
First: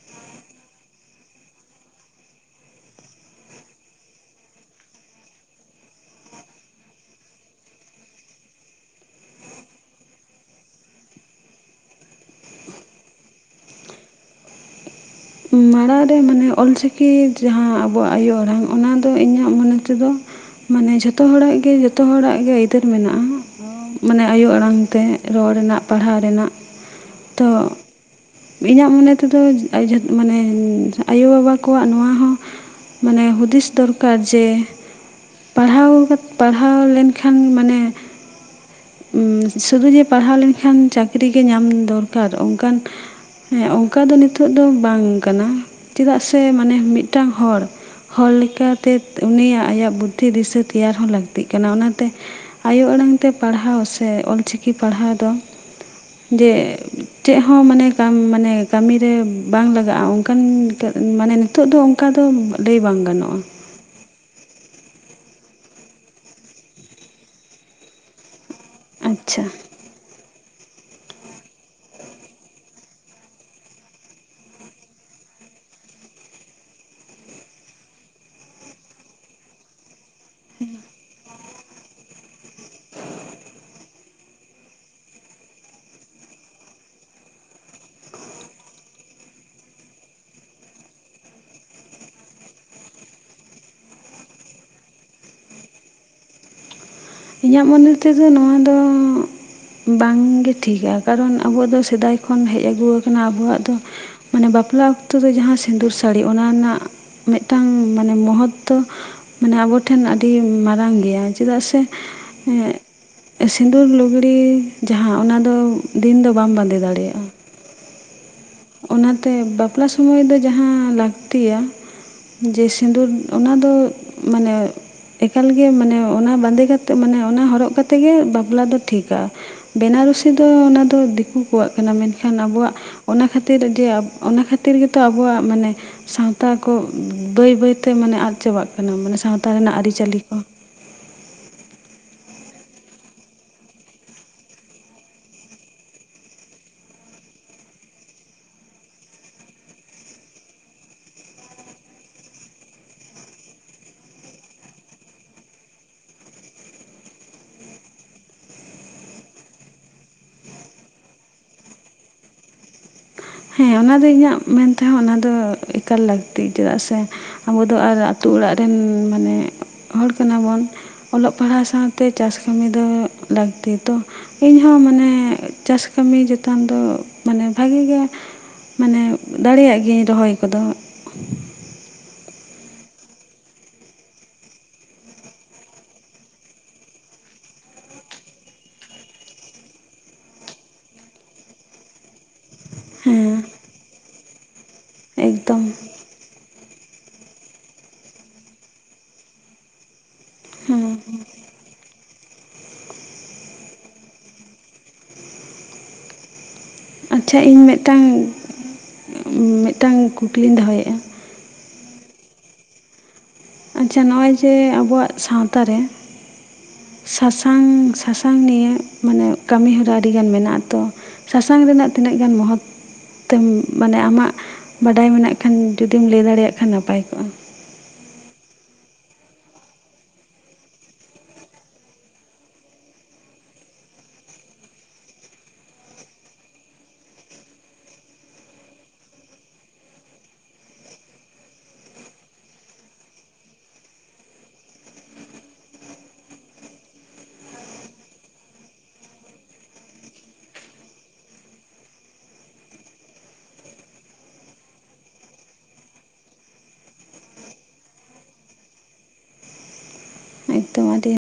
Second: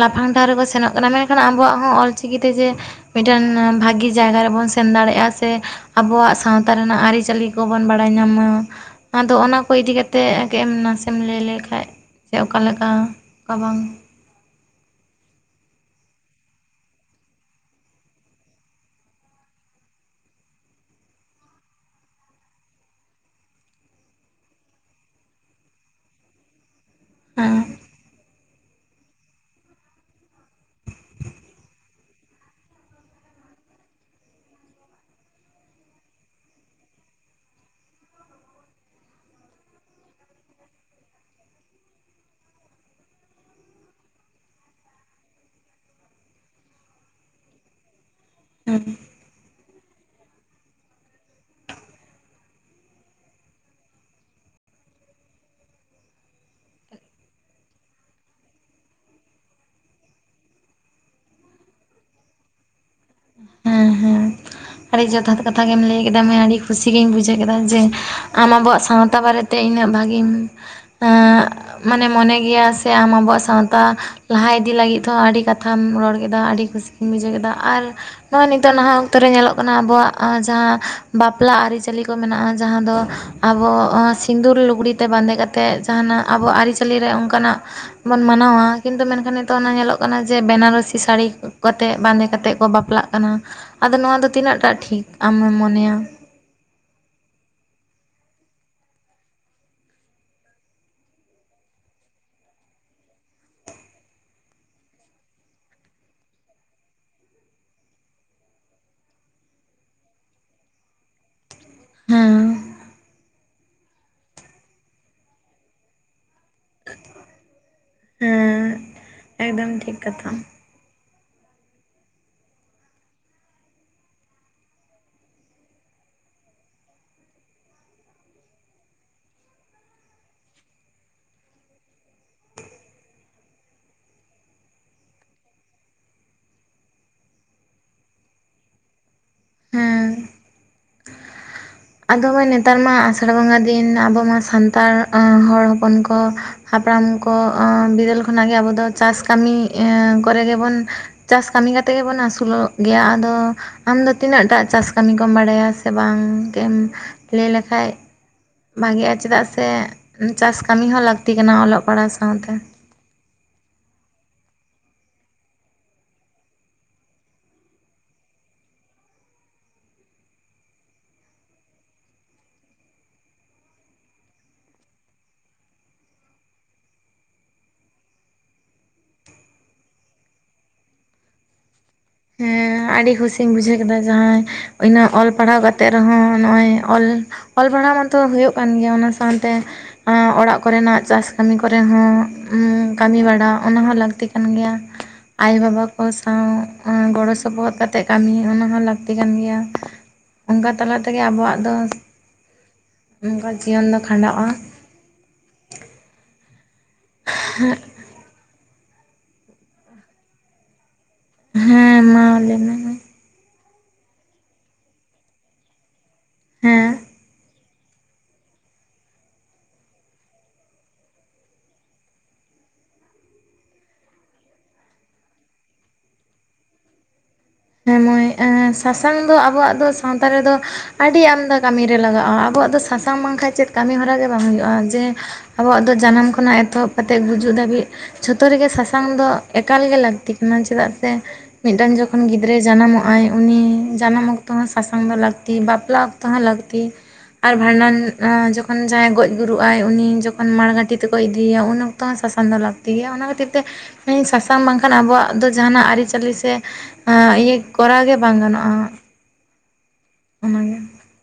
ᱞᱟᱯᱷᱟᱝ ᱰᱟᱦᱟᱨ ᱨᱮᱠᱚ ᱥᱮᱱᱚᱜ ᱠᱟᱱᱟ, ᱢᱮᱱᱠᱷᱟᱱ ᱟᱵᱚᱣᱟᱜ ᱦᱚᱸ ᱚᱞᱪᱤᱠᱤ ᱛᱮ ᱡᱮ ᱢᱤᱫᱴᱮᱱ ᱵᱷᱟᱜᱤ ᱡᱟᱭᱜᱟ ᱨᱮᱵᱚᱱ ᱥᱮᱱ ᱫᱟᱲᱮᱭᱟᱜᱼᱟ ᱥᱮ ᱟᱵᱚᱣᱟᱜ ᱥᱟᱶᱛᱟ ᱨᱮᱱᱟᱜ ᱟᱹᱨᱤ ᱪᱟᱹᱞᱤ ᱠᱚᱵᱚᱱ ᱵᱟᱲᱟᱭ ᱧᱟᱢᱟ ᱟᱫᱚ ᱚᱱᱟ ᱠᱚ ᱤᱫᱤ ᱠᱟᱛᱮ ᱮᱢ ᱱᱟᱥᱮᱢ ᱞᱟᱹᱭ ᱞᱮᱠᱷᱟᱡ ᱥᱮ ᱚᱠᱟᱞᱮᱠᱟ ᱚᱠᱟ ᱵᱟᱝ ᱢᱟᱲᱟᱝ ᱨᱮ ᱢᱟᱱᱮ ᱚᱞᱪᱤᱠᱤ ᱡᱟᱦᱟᱸ ᱟᱵᱚᱣᱟᱜ ᱟᱭᱳ ᱟᱲᱟᱝ ᱚᱱᱟ ᱫᱚ ᱤᱧᱟᱹᱜ ᱢᱚᱱᱮ ᱛᱮᱫᱚ ᱢᱟᱱᱮ ᱡᱷᱚᱛᱚ ᱦᱚᱲᱟᱜ ᱜᱮ ᱡᱷᱚᱛᱚ ᱦᱚᱲᱟᱜ ᱜᱮ ᱟᱹᱭᱫᱟᱹᱨ ᱢᱮᱱᱟᱜᱼᱟ ᱢᱟᱱᱮ ᱟᱭᱳ ᱟᱲᱟᱝ ᱛᱮ ᱨᱚᱲ ᱨᱮᱱᱟᱜ ᱯᱟᱲᱦᱟᱜ ᱨᱮᱱᱟᱜ ᱛᱚ ᱦᱮᱸ ᱤᱧᱟᱹᱜ ᱢᱚᱱᱮ ᱛᱮᱫᱚ ᱡᱚ ᱢᱟᱱᱮ ᱟᱭᱳᱵᱟᱵᱟ ᱠᱚᱣᱟᱜ ᱱᱚᱣᱟ ᱦᱚᱸ ᱢᱟᱱᱮ ᱦᱩᱫᱤᱥ ᱫᱚᱨᱠᱟᱨ ᱡᱮ ᱯᱟᱲᱦᱟᱣ ᱠᱟᱛᱮ ᱯᱟᱲᱦᱟᱣ ᱞᱮᱱᱠᱷᱟᱱ ᱢᱟᱱᱮ ᱥᱩᱫᱩ ᱡᱮ ᱯᱟᱲᱦᱟᱣ ᱞᱮᱱᱠᱷᱟᱱ ᱪᱟᱹᱠᱨᱤ ᱜᱮ ᱧᱟᱢ ᱫᱚᱨᱠᱟᱨ ᱚᱱᱠᱟᱱ ᱦᱮᱸ ᱚᱱᱠᱟ ᱫᱚ ᱱᱤᱛᱚᱜ ᱫᱚ ᱵᱟᱝ ᱠᱟᱱᱟ ᱪᱮᱫᱟᱜ ᱥᱮ ᱢᱟᱱᱮ ᱢᱤᱫᱴᱟᱝ ᱦᱚᱲ ᱦᱚᱲ ᱦᱮᱸ ᱞᱮᱠᱟᱛᱮ ᱩᱱᱤᱭᱟᱜ ᱟᱭᱟᱜ ᱵᱩᱫᱽᱫᱷᱤ ᱫᱤᱥᱟᱹ ᱛᱮᱭᱟᱨ ᱦᱚᱸ ᱞᱟᱹᱠᱛᱤᱜ ᱠᱟᱱᱟ ᱚᱱᱟᱛᱮ ᱟᱭᱳ ᱟᱲᱟᱝ ᱛᱮ ᱯᱟᱲᱦᱟᱣ ᱥᱮ ᱚᱞᱪᱤᱠᱤ ᱯᱟᱲᱦᱟᱣ ᱫᱚ ᱡᱮ ᱪᱮᱫ ᱦᱚᱸ ᱢᱟᱱᱮ ᱠᱟᱢ ᱢᱟᱱᱮ ᱠᱟᱢᱮ ᱨᱮ ᱵᱟᱝ ᱞᱟᱜᱟᱜᱼᱟ ᱚᱱᱠᱟᱱ ᱢᱟᱱᱮ ᱱᱤᱛᱚᱜ ᱫᱚ ᱚᱱᱠᱟ ᱫᱚ ᱞᱟᱹᱭ ᱵᱟᱝ ᱜᱟᱱᱚᱜᱼᱟ ᱦᱮᱸ ᱦᱮᱸ ᱟᱹᱰᱤ ᱡᱚᱛᱷᱟᱛ ᱠᱟᱛᱷᱟ ᱜᱮᱢ ᱞᱟᱹᱭ ᱠᱮᱫᱟᱢ ᱢᱟᱹᱭ ᱟᱹᱰᱤ ᱠᱩᱥᱤᱜ ᱜᱮᱧ ᱵᱩᱡᱷᱟᱹᱣ ᱠᱮᱫᱟ ᱡᱮ ᱟᱢ ᱟᱵᱚᱣᱟᱜ ᱥᱟᱶᱛᱟ ᱟᱪᱪᱷᱟ ᱵᱟᱨᱮᱛᱮ ᱤᱱᱟᱹᱜ ᱵᱷᱟᱜᱤᱧ ᱢᱟᱱᱮ ᱢᱚᱱᱮ ᱜᱮᱭᱟ ᱥᱮ ᱟᱢ ᱟᱵᱚᱣᱟᱜ ᱥᱟᱶᱛᱟ ᱞᱟᱦᱟ ᱤᱫᱤ ᱞᱟᱹᱜᱤᱫ ᱦᱚᱸ ᱟᱹᱰᱤ ᱠᱟᱛᱷᱟᱢ ᱨᱚᱲ ᱠᱮᱫᱟ ᱟᱹᱰᱤ ᱠᱩᱥᱤ ᱤᱧ ᱵᱩᱡᱷᱟᱹᱣ ᱠᱮᱫᱟ ᱟᱨ ᱱᱚᱜᱼᱚᱸᱚᱭ ᱱᱤᱛᱚᱜ ᱱᱟᱦᱟᱜ ᱚᱠᱛᱚ ᱨᱮ ᱧᱮᱞᱚᱜ ᱠᱟᱱᱟ ᱟᱵᱚᱣᱟᱜ ᱡᱟᱦᱟᱸ ᱵᱟᱯᱞᱟ ᱟᱹᱨᱤᱪᱟᱹᱞᱤ ᱠᱚ ᱢᱮᱱᱟᱜᱼᱟ ᱡᱟᱦᱟᱸ ᱫᱚ ᱟᱵᱚ ᱥᱤᱸᱫᱩᱨ ᱞᱩᱜᱽᱲᱤᱛᱮ ᱵᱟᱸᱫᱮ ᱠᱟᱛᱮᱜ ᱡᱟᱦᱟᱱᱟᱜ ᱟᱵᱚ ᱟᱹᱨᱤᱪᱟᱹᱞᱤ ᱨᱮ ᱚᱱᱠᱟᱱᱟᱜ, ᱵᱚᱱ ᱢᱟᱱᱟᱣᱟ ᱠᱤᱱᱛᱩ ᱢᱮᱱᱠᱷᱟᱱ ᱱᱤᱛᱚᱜ ᱚᱱᱟ ᱧᱮᱞᱚᱜ ᱠᱟᱱᱟ ᱡᱮ ᱵᱮᱱᱟᱨᱚᱥᱤ ᱥᱟᱹᱲᱤ ᱠᱟᱛᱮᱫ ᱵᱟᱸᱫᱮ ᱠᱟᱛᱮᱫ ᱠᱚ ᱵᱟᱯᱞᱟᱜ ᱠᱟᱱᱟ᱾ ᱟᱫᱚ ᱱᱚᱣᱟ ᱫᱚ ᱛᱤᱱᱟᱹᱜ ᱴᱟᱜ ᱴᱷᱤᱠ ᱟᱢᱮᱢ ᱢᱚᱱᱮᱭᱟ ᱤᱧᱟᱹᱜ ᱢᱚᱱᱮ ᱛᱮᱫᱚ ᱱᱚᱣᱟ ᱫᱚ ᱵᱟᱝᱜᱮ ᱴᱷᱤᱠᱟ ᱠᱟᱨᱚᱱ ᱟᱵᱚ ᱫᱚ ᱥᱮᱫᱟᱭ ᱠᱷᱚᱱ ᱦᱮᱡ ᱟᱹᱜᱩ ᱟᱠᱟᱱᱟ ᱟᱵᱚᱣᱟᱜ ᱫᱚ, ᱢᱟᱱᱮ ᱵᱟᱯᱞᱟ ᱚᱠᱛᱚ ᱫᱚ ᱡᱟᱦᱟᱸ ᱥᱤᱸᱫᱩᱨ ᱥᱟᱹᱲᱤ ᱚᱱᱟ ᱨᱮᱱᱟᱜ ᱢᱤᱫᱴᱟᱝ ᱢᱟᱱᱮ ᱢᱚᱦᱚᱛᱛᱚ ᱢᱟᱱᱮ ᱟᱵᱚᱴᱷᱮᱱ ᱟᱹᱰᱤ ᱢᱟᱨᱟᱝ ᱜᱮᱭᱟ ᱪᱮᱫᱟᱜ ᱥᱮ ᱦᱮᱸ ᱮᱸᱜ ᱥᱤᱸᱫᱩᱨ ᱞᱩᱜᱽᱲᱤ ᱡᱟᱦᱟᱸ ᱚᱱᱟ ᱫᱚ ᱫᱤᱱ ᱫᱚ ᱵᱟᱢ ᱵᱟᱸᱫᱮ ᱫᱟᱲᱮᱭᱟᱜ-ᱟ᱾ ᱦᱮᱸ ᱚᱱᱟᱛᱮ ᱮᱠᱫᱚᱢ ᱵᱟᱯᱞᱟ ᱴᱷᱤᱠ ᱥᱚᱢᱚᱭ ᱠᱟᱛᱷᱟ ᱫᱚ ᱡᱟᱦᱟᱸ ᱞᱟᱠᱛᱤᱭᱟ ᱡᱮ ᱥᱤᱸᱫᱩᱨ ᱚᱱᱟᱫᱚ ᱢᱟᱱᱮ ᱮᱠᱟᱞᱜᱮ ᱢᱟᱱᱮ ᱚᱱᱟ ᱵᱟᱸᱫᱮ ᱠᱟᱛᱮ ᱢᱟᱱᱮ ᱚᱱᱟ ᱦᱚᱨᱚᱜ ᱠᱟᱛᱮᱜ ᱜᱮ ᱵᱟᱯᱞᱟ ᱫᱚ ᱴᱷᱤᱠᱟ ᱵᱮᱱᱟ ᱨᱩᱥᱤ ᱫᱚ ᱚᱱᱟ ᱫᱚ ᱫᱤᱠᱩ ᱠᱚᱣᱟᱜ ᱠᱟᱱᱟ, ᱢᱮᱱᱠᱷᱟᱱ ᱟᱵᱚᱣᱟᱜ ᱚᱱᱟ ᱠᱷᱟᱹᱛᱤᱨ [unintelligible] ᱠᱷᱟᱹᱛᱤᱨ ᱡᱮ ᱚᱱᱟ ᱠᱷᱟᱹᱛᱤᱨ ᱜᱮᱛᱚ ᱟᱵᱚᱣᱟᱜ ᱢᱟᱱᱮ ᱥᱟᱶᱛᱟ ᱠᱚ ᱵᱟᱹᱭ ᱵᱟᱹᱭᱛᱮ ᱢᱟᱱᱮ ᱟᱫ ᱪᱟᱵᱟᱜ ᱠᱟᱱᱟ ᱢᱟᱱᱮ ᱥᱟᱶᱛᱟ ᱨᱮᱱᱟᱜ ᱟᱹᱨᱤᱪᱟᱹᱞᱤ ᱦᱮᱸ ᱠᱚ ᱟᱫᱚᱵᱟᱭ ᱱᱮᱛᱟᱨ ᱢᱟ ᱟᱥᱟᱲ ᱵᱚᱸᱜᱟ ᱫᱤᱱ ᱟᱵᱚ ᱢᱟ ᱥᱟᱱᱛᱟᱲ ᱦᱚᱲ ᱦᱚᱯᱚᱱ ᱠᱚ ᱦᱟᱯᱲᱟᱢ ᱠᱚ ᱵᱤᱫᱟᱹᱞ ᱠᱷᱚᱱᱟᱜ ᱜᱮ ᱟᱵᱚ ᱫᱚ ᱪᱟᱥ ᱠᱟᱹᱢᱤ ᱠᱚᱨᱮ ᱜᱮᱵᱚᱱ ᱪᱟᱥ ᱠᱟᱹᱢᱤ ᱠᱟᱛᱮᱫ ᱜᱮᱵᱚᱱ ᱟᱹᱥᱩᱞᱚᱜ ᱜᱮᱭᱟ ᱟᱫᱚ ᱟᱢᱫᱚ ᱛᱤᱱᱟᱹᱜ ᱴᱟᱜ ᱪᱟᱥ ᱠᱟᱹᱢᱤ ᱠᱚᱢ ᱵᱟᱲᱟᱭᱟ ᱥᱮ ᱵᱟᱝ ᱮᱢ ᱞᱟᱹᱭ ᱞᱮᱠᱷᱟᱡ ᱵᱷᱟᱜᱤᱼᱟ ᱪᱮᱫᱟᱜ ᱥᱮ ᱪᱟᱥ ᱠᱟᱢᱤ ᱦᱚᱸ ᱞᱟᱠᱛᱤ ᱠᱟᱱᱟ ᱚᱞᱚᱜ ᱯᱟᱲᱦᱟᱣ ᱥᱟᱶᱛᱮ ᱦᱮᱸ ᱚᱱᱟ ᱫᱚ ᱤᱧᱟᱹᱜ ᱢᱮᱱ ᱛᱮᱦᱚᱸ ᱚᱱᱟ ᱫᱚ ᱮᱠᱟᱞ ᱞᱟᱹᱠᱛᱤ ᱪᱮᱫᱟᱜ ᱥᱮ ᱟᱵᱚ ᱫᱚ ᱟᱨ ᱟᱹᱛᱩ ᱚᱲᱟᱜ ᱨᱮᱱ ᱢᱟᱱᱮ ᱦᱚᱲ ᱠᱟᱱᱟᱵᱚᱱ ᱚᱞᱚᱜ ᱯᱟᱲᱦᱟᱣ ᱥᱟᱶᱛᱮ ᱪᱟᱥ ᱠᱟᱹᱢᱤ ᱫᱚ ᱞᱟᱹᱠᱛᱤ ᱛᱚ ᱤᱧᱦᱚᱸ ᱢᱟᱱᱮ ᱪᱟᱥ ᱠᱟᱹᱢᱤ ᱪᱮᱛᱟᱱ ᱫᱚ ᱢᱟᱱᱮ ᱵᱷᱟᱜᱤ ᱜᱮᱭᱟ, ᱢᱟᱱᱮ ᱫᱟᱲᱤᱭᱟᱜ ᱜᱤᱭᱟᱹᱧ ᱨᱚᱦᱚᱭ ᱠᱚᱫᱚ ᱦᱮᱸ ᱟᱹᱰᱤ ᱦᱩᱥᱤᱧ ᱵᱩᱡᱷᱟᱹᱣ ᱠᱮᱫᱟ ᱡᱟᱦᱟᱸᱭ ᱤᱱᱟᱹ ᱚᱞ ᱯᱟᱲᱦᱟᱣ ᱠᱟᱛᱮᱜ ᱨᱮᱦᱚᱸ ᱱᱚᱜᱼᱚᱭ ᱚᱞ ᱚᱞ ᱯᱟᱲᱦᱟᱣ ᱢᱟᱛᱚ ᱦᱩᱭᱩᱜ ᱠᱟᱱ ᱜᱮᱭᱟ ᱚᱱᱟ ᱥᱟᱶᱛᱮ ᱚᱲᱟᱜ ᱠᱚᱨᱮᱱᱟᱜ ᱪᱟᱥ ᱠᱟᱹᱢᱤ ᱠᱚᱨᱮ ᱦᱚᱸ ᱩᱸ ᱠᱟᱹᱢᱤ ᱦᱮᱸ ᱵᱟᱲᱟ ᱚᱱᱟ ᱦᱚᱸ ᱞᱟᱹᱠᱛᱤ ᱠᱟᱱ ᱜᱮᱭᱟ ᱟᱭᱳ ᱮᱠᱫᱚᱢ ᱵᱟᱵᱟ ᱠᱚ ᱥᱟᱶ ᱜᱚᱲᱚ ᱥᱚᱯᱚᱦᱚᱫ ᱠᱟᱛᱮᱜ ᱠᱟᱢᱤ ᱚᱱᱟ ᱦᱚᱸ ᱞᱟᱠᱛᱤ ᱠᱟᱱ ᱜᱮᱭᱟ᱾ ᱚᱱᱠᱟ ᱦᱮᱸ ᱛᱟᱞᱟ ᱛᱮᱜᱮ ᱟᱵᱚᱣᱟᱜ ᱫᱚ ᱚᱱᱠᱟ ᱡᱤᱭᱚᱱ ᱫᱚ ᱠᱷᱟᱸᱰᱟᱣᱼᱟ ᱟᱪᱪᱷᱟ ᱤᱧ ᱢᱤᱫᱴᱟᱝ ᱢᱤᱫᱴᱟᱝ ᱠᱩᱠᱞᱤᱧ ᱫᱚᱦᱚᱭᱮᱜ-ᱟ, ᱦᱮᱸ ᱢᱟ ᱞᱟᱹᱭ ᱢᱮ ᱟᱪᱪᱷᱟ ᱱᱚᱜ-ᱚᱭ ᱡᱮ ᱟᱵᱩᱣᱟᱜ ᱥᱟᱶᱛᱟ ᱨᱮ ᱦᱮᱸ ᱥᱟᱥᱟᱝ ᱥᱟᱥᱟᱝ ᱱᱤᱭᱮ ᱢᱟᱱᱮ ᱠᱟᱹᱢᱤ ᱦᱚᱨᱟ ᱟᱹᱰᱤ ᱜᱟᱱ ᱢᱮᱱᱟᱜᱼᱟ ᱛᱚ ᱥᱟᱥᱟᱝ ᱨᱮᱱᱟᱜ ᱛᱤᱱᱟᱹᱜ ᱜᱟᱱ ᱢᱚᱦᱚᱛ ᱛᱮᱢ ᱢᱟᱱᱮ ᱟᱢᱟᱜ ᱵᱟᱰᱟᱭ ᱢᱮᱱᱟᱜ ᱠᱷᱟᱱ ᱡᱩᱫᱤᱢ ᱞᱟᱹᱭ ᱫᱟᱲᱮᱭᱟᱜ ᱠᱷᱟᱱ ᱱᱟᱯᱟᱭ ᱠᱚᱜ-ᱟ? ᱦᱮᱸ ᱢᱟᱹᱭ ᱥᱟᱥᱟᱝ ᱫᱚ ᱟᱵᱚᱣᱟᱜ ᱫᱚ ᱥᱟᱶᱛᱟ ᱨᱮᱫᱚ ᱟᱹᱰᱤ ᱟᱢᱫᱟ ᱠᱟᱹᱢᱤ ᱨᱮ ᱞᱟᱜᱟᱜᱼᱟ ᱟᱵᱚᱣᱟᱜ ᱫᱚ ᱥᱟᱥᱟᱝ ᱥᱟᱝ ᱵᱟᱝᱠᱷᱟ ᱪᱮᱫ ᱠᱟᱹᱢᱤ ᱦᱚᱨᱟ ᱜᱮ ᱵᱟᱝ ᱦᱩᱭᱩᱜᱼᱟ ᱡᱮ ᱟᱵᱚᱣᱟᱜ ᱫᱚ ᱡᱟᱱᱟᱢ ᱠᱷᱚᱱᱟᱜ ᱮᱛᱚᱦᱚᱵ ᱠᱟᱛᱮᱫ ᱜᱩᱡᱩᱜ ᱫᱷᱟᱹᱵᱤᱡ ᱡᱷᱚᱛᱚ ᱨᱮᱜᱮ ᱥᱟᱥᱟᱝ ᱫᱚ ᱮᱠᱟᱞᱜᱮ ᱞᱟᱹᱠᱛᱤ ᱠᱟᱱᱟ, ᱪᱮᱫᱟᱜ ᱥᱮ ᱢᱤᱫᱴᱟᱱ ᱡᱚᱠᱷᱚᱱ ᱜᱤᱫᱽ ᱜᱤᱫᱽᱨᱟᱹ ᱡᱟᱱᱟᱢᱚᱜ ᱟᱭ ᱩᱱᱤ ᱡᱟᱱᱟᱢ ᱚᱠᱛᱚ ᱦᱚᱸ ᱥᱟᱥᱟᱝ ᱫᱚ ᱞᱟᱹᱠᱛᱤ ᱵᱟᱯᱞᱟ ᱚᱠᱛᱚ ᱦᱚᱸ ᱞᱟᱹᱠᱛᱤ ᱟᱨ ᱵᱷᱟᱸᱰᱟᱱ ᱡᱚᱠᱷᱚᱱ ᱡᱟᱦᱟᱸᱭ ᱜᱚᱡ ᱜᱩᱨᱩᱜᱼᱟᱭ ᱩᱱᱤ ᱡᱚᱠᱷᱚᱱ ᱢᱟᱲᱜᱷᱟᱹᱴᱤ ᱛᱮᱠᱚ ᱤᱫᱤᱭᱟ ᱩᱱ ᱛᱟᱶ ᱥᱟᱥᱟᱝ ᱫᱚ ᱞᱟᱹᱠᱛᱤ ᱜᱮᱭᱟ᱾ ᱚᱱᱟ ᱠᱷᱟᱹᱛᱤᱨ ᱛᱮ ᱥᱟᱥᱟᱝ ᱵᱟᱝᱠᱷᱟᱱ ᱟᱵᱚᱣᱟᱜ ᱫᱚ ᱡᱟᱦᱟᱱᱟᱜ ᱟᱹᱨᱤᱪᱟᱹᱞᱤ ᱥᱮ ᱟᱸ ᱤᱭᱟᱹ ᱠᱚᱨᱟᱣ ᱜᱮ ᱵᱟᱝ ᱜᱟᱱᱚᱜᱼᱟ᱾ ᱚᱱᱟᱜᱮ ᱮᱠᱫᱚᱢ ᱟᱹᱰᱤ